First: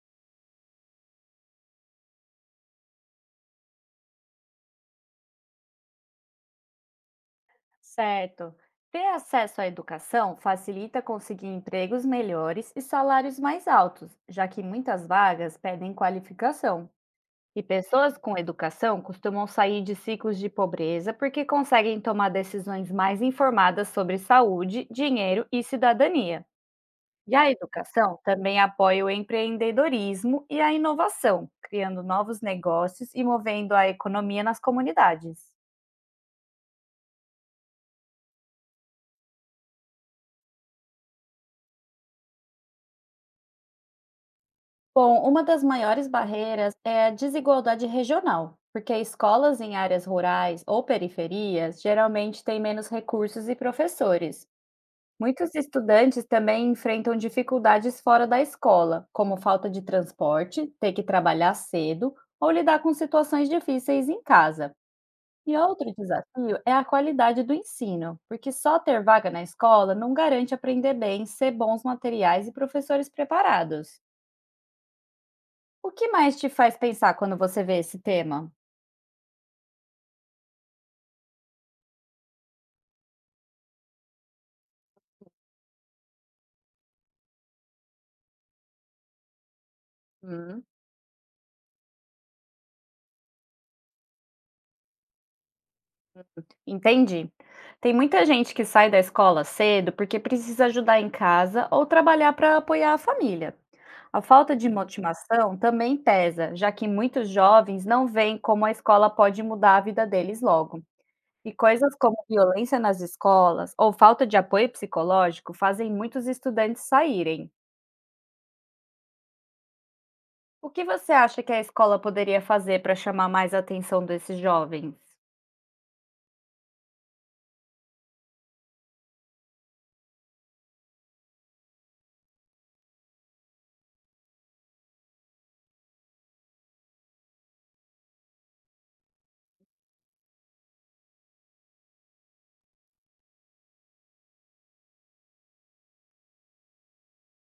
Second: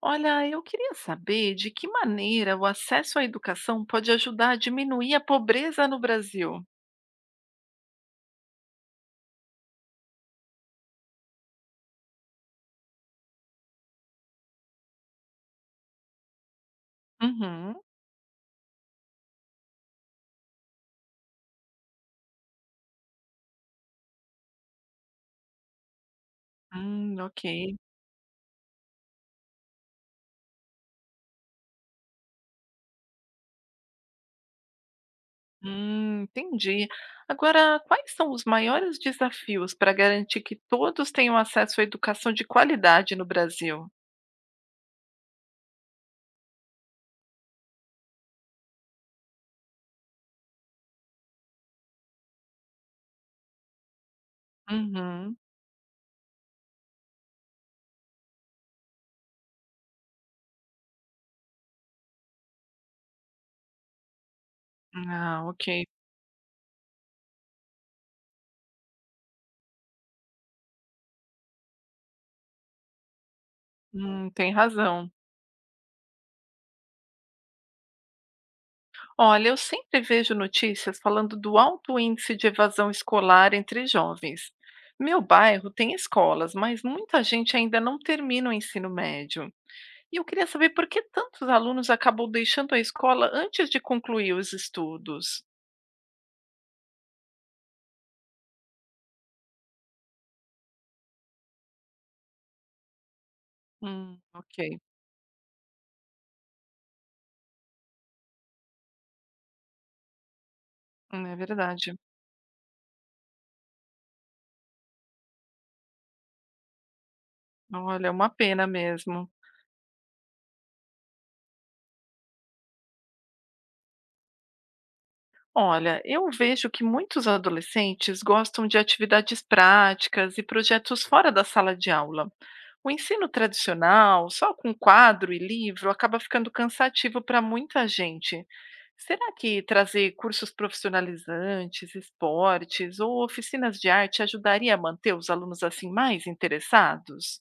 Olha, eu queria saber de que maneira o acesso à educação pode ajudar a diminuir a pobreza no Brasil. Certo. Ter acesso à educação facilita conseguir empregos melhores e salários mais altos, já que muitas vagas pedem qualificação. E Uhum. pessoas com educação costumam sair de ciclos de pobreza porque conseguem tomar decisões mais informadas sobre saúde, dinheiro e cidadania. E Ok. a educação também apoia o empreendedorismo e a inovação, criando novos negócios e movendo a economia nas comunidades. Entendi. Agora, quais são os maiores desafios para garantir que todos tenham acesso à educação de qualidade no Brasil? Bom, uma das maiores barreiras é a desigualdade regional, porque escolas em áreas rurais ou periferias geralmente têm menos recursos e professores. Uhum. Muitos estudantes também enfrentam dificuldades fora da escola, como falta de transporte, ter que trabalhar cedo ou lidar com situações difíceis em casa. Ah, E ok. outro desafio é a qualidade do ensino, porque só ter vaga na escola não garante aprender bem, ser bons materiais e professores preparados. Tem razão. O que mais te faz pensar quando você vê esse tema? Olha, eu sempre vejo notícias falando do alto índice de evasão escolar entre jovens. Meu bairro tem escolas, mas muita gente ainda não termina o ensino médio. E eu queria Hum. saber por que tantos alunos acabam deixando a escola antes de concluir os estudos. Entendi. Tem muita gente que sai da escola cedo porque precisa ajudar em casa ou trabalhar para apoiar a família. A falta de Ok. motivação também pesa, já que muitos jovens não veem como a escola pode mudar a vida deles logo. É E verdade. coisas como violência nas escolas ou falta de apoio psicológico fazem muitos estudantes saírem. Olha, é uma pena mesmo. O que você acha que a escola poderia fazer para chamar mais a atenção desses jovens? Olha, eu vejo que muitos adolescentes gostam de atividades práticas e projetos fora da sala de aula. O ensino tradicional, só com quadro e livro, acaba ficando cansativo para muita gente. Será que trazer cursos profissionalizantes, esportes ou oficinas de arte ajudaria a manter os alunos assim mais interessados?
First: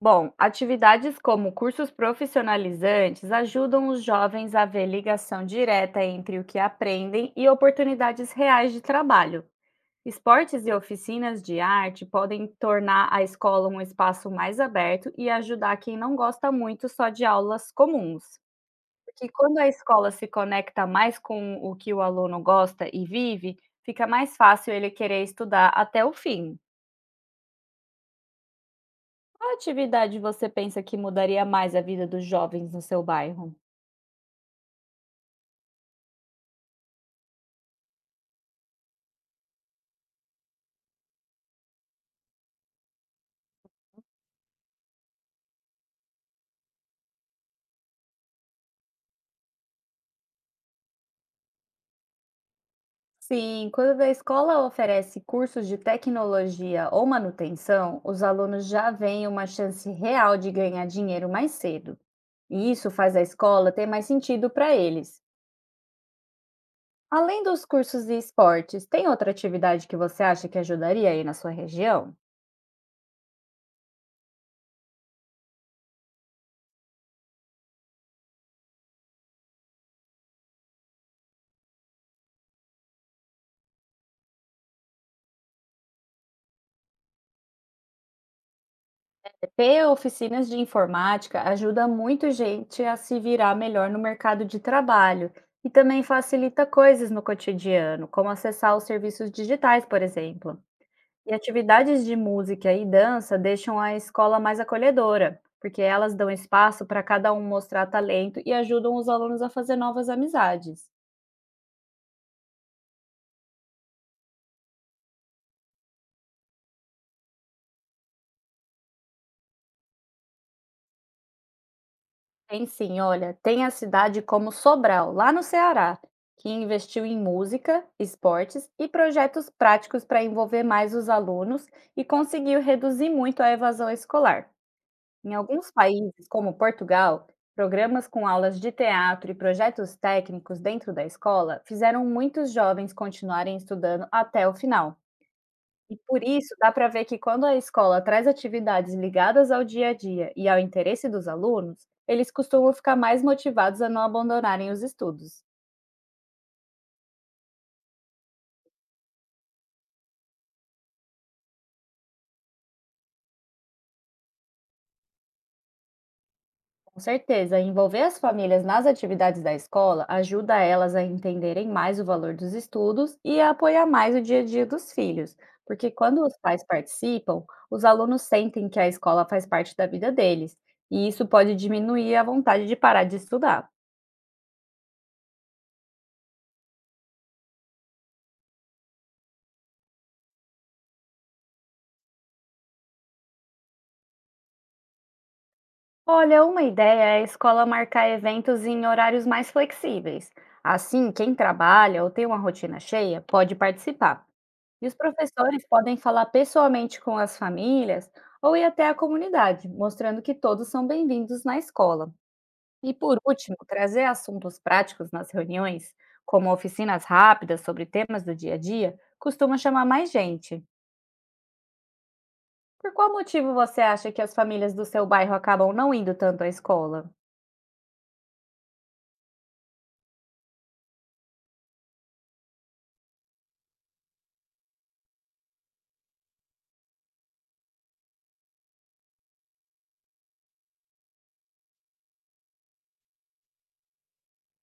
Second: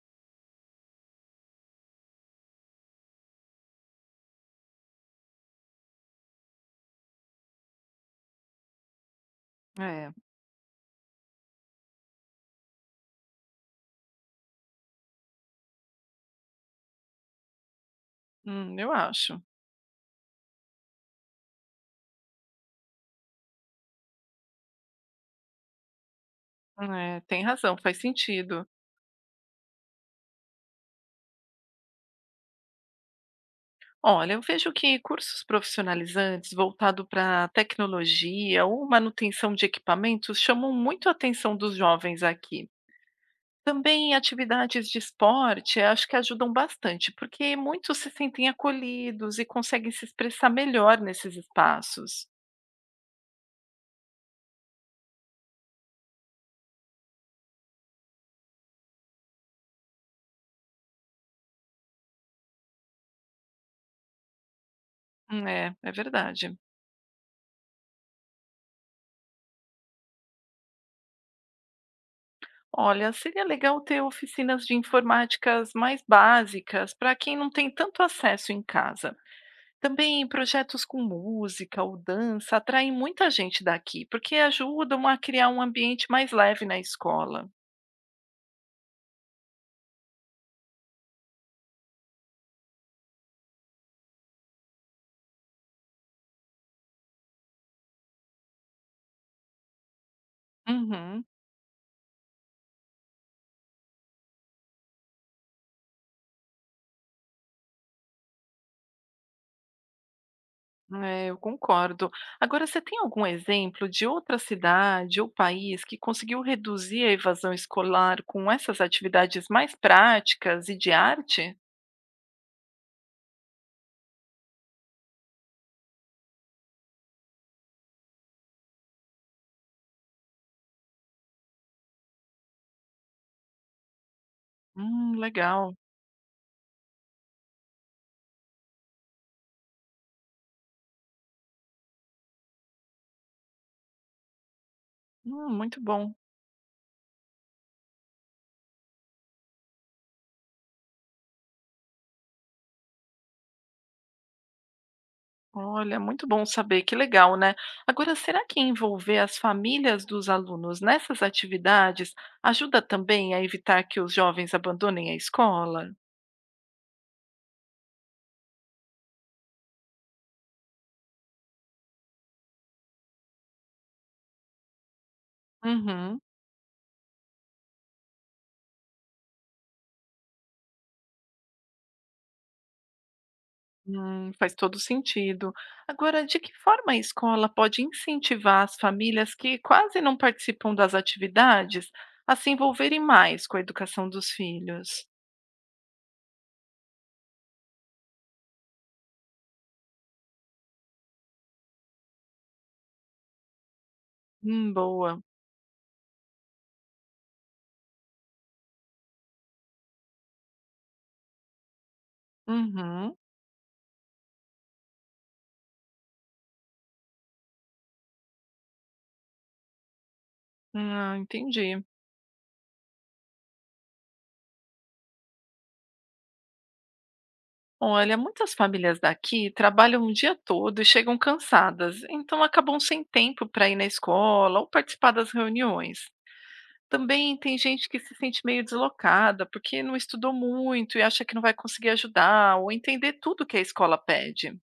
Bom, atividades como cursos profissionalizantes ajudam os jovens a ver ligação direta entre o que aprendem e oportunidades reais de trabalho. É. Esportes e oficinas de arte podem tornar a escola um espaço mais aberto e ajudar quem não gosta muito só de aulas comuns. Eu Porque acho. quando a escola se conecta mais com o que o aluno gosta e vive, fica mais fácil ele querer estudar até o fim. É, tem razão, faz sentido. Qual atividade você pensa que mudaria mais a vida dos jovens no seu bairro? Olha, eu vejo que cursos profissionalizantes voltados para tecnologia ou manutenção de equipamentos chamam muito a atenção dos jovens aqui. Também atividades de esporte, acho que ajudam bastante, porque muitos se sentem acolhidos e conseguem se expressar melhor nesses espaços. Sim, quando a escola oferece cursos de tecnologia ou manutenção, os alunos já veem uma chance real de ganhar dinheiro mais cedo. E isso faz a escola ter mais sentido para eles. É, é verdade. Além dos cursos de esportes, tem outra atividade que você acha que ajudaria aí na sua região? Olha, seria legal ter oficinas de informáticas mais básicas para quem não tem tanto acesso em casa. Também projetos com música ou dança atraem muita gente daqui, porque ajudam a criar um ambiente mais leve na escola. Ter oficinas de informática ajuda muito gente a se virar melhor no mercado de trabalho e também facilita coisas no cotidiano, como acessar os serviços digitais, por exemplo. Uhum. E atividades de música e dança deixam a escola mais acolhedora, porque elas dão espaço para cada um mostrar talento e ajudam os alunos a fazer novas amizades. É, eu concordo. Agora, você tem algum exemplo de outra cidade ou país que conseguiu reduzir a evasão escolar com essas atividades mais práticas e de arte? Tem sim, olha, tem a cidade como Sobral, lá no Ceará, que investiu em música, esportes e projetos práticos para envolver mais os alunos e conseguiu reduzir muito a evasão escolar. Em alguns Legal. países, como Portugal, programas com aulas de teatro e projetos técnicos dentro da escola fizeram muitos jovens continuarem estudando até o final. Muito E bom. por isso dá para ver que quando a escola traz atividades ligadas ao dia a dia e ao interesse dos alunos, eles costumam ficar mais motivados a não abandonarem os estudos. Olha, muito bom saber, que legal, né? Agora, será que envolver as famílias dos alunos nessas atividades ajuda também a evitar que os jovens abandonem a escola? Com certeza, envolver as famílias nas atividades da escola ajuda elas a entenderem mais o valor dos estudos e a apoiar mais o dia a dia dos filhos, porque Uhum. quando os pais participam, os alunos sentem que a escola faz parte da vida deles, e isso pode diminuir a vontade de parar de estudar. Faz todo sentido. Agora, de que forma a escola pode incentivar as famílias que quase não participam das atividades a se envolverem mais com a educação dos filhos? Olha, uma ideia é a escola marcar eventos em horários mais flexíveis. Assim, quem trabalha ou tem uma rotina cheia pode participar. E os Boa. professores podem falar pessoalmente com as famílias ou ir até a comunidade, mostrando que todos são bem-vindos na escola. E Uhum. por último, trazer assuntos práticos nas reuniões, como oficinas rápidas sobre temas do dia a dia, costuma chamar mais gente. Ah, entendi. Por qual motivo você acha que as famílias do seu bairro acabam não indo tanto à escola? Olha, muitas famílias daqui trabalham o dia todo e chegam cansadas, então acabam sem tempo para ir na escola ou participar das reuniões. Também tem gente que se sente meio deslocada, porque não estudou muito e acha que não vai conseguir ajudar ou entender tudo que a escola pede.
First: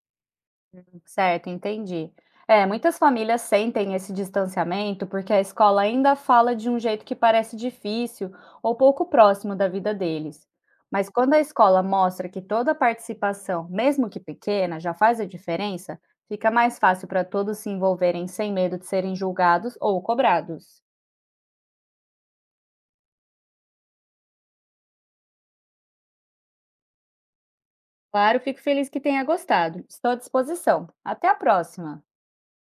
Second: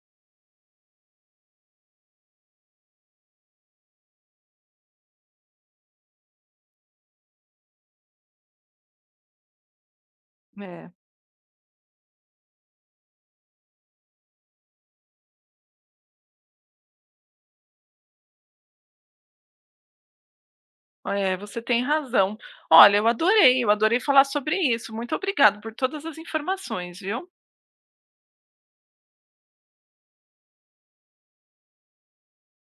Certo, entendi. É, muitas famílias sentem esse distanciamento porque a escola ainda fala de um jeito que parece difícil ou pouco próximo da vida deles. É. Mas quando a escola mostra que toda participação, mesmo que pequena, já faz a diferença, fica mais fácil para todos se envolverem sem medo de serem julgados ou cobrados. É, você tem razão. Olha, eu adorei falar sobre isso. Muito obrigada por todas as informações, viu? Claro, fico feliz que tenha gostado. Estou à disposição. Até a próxima!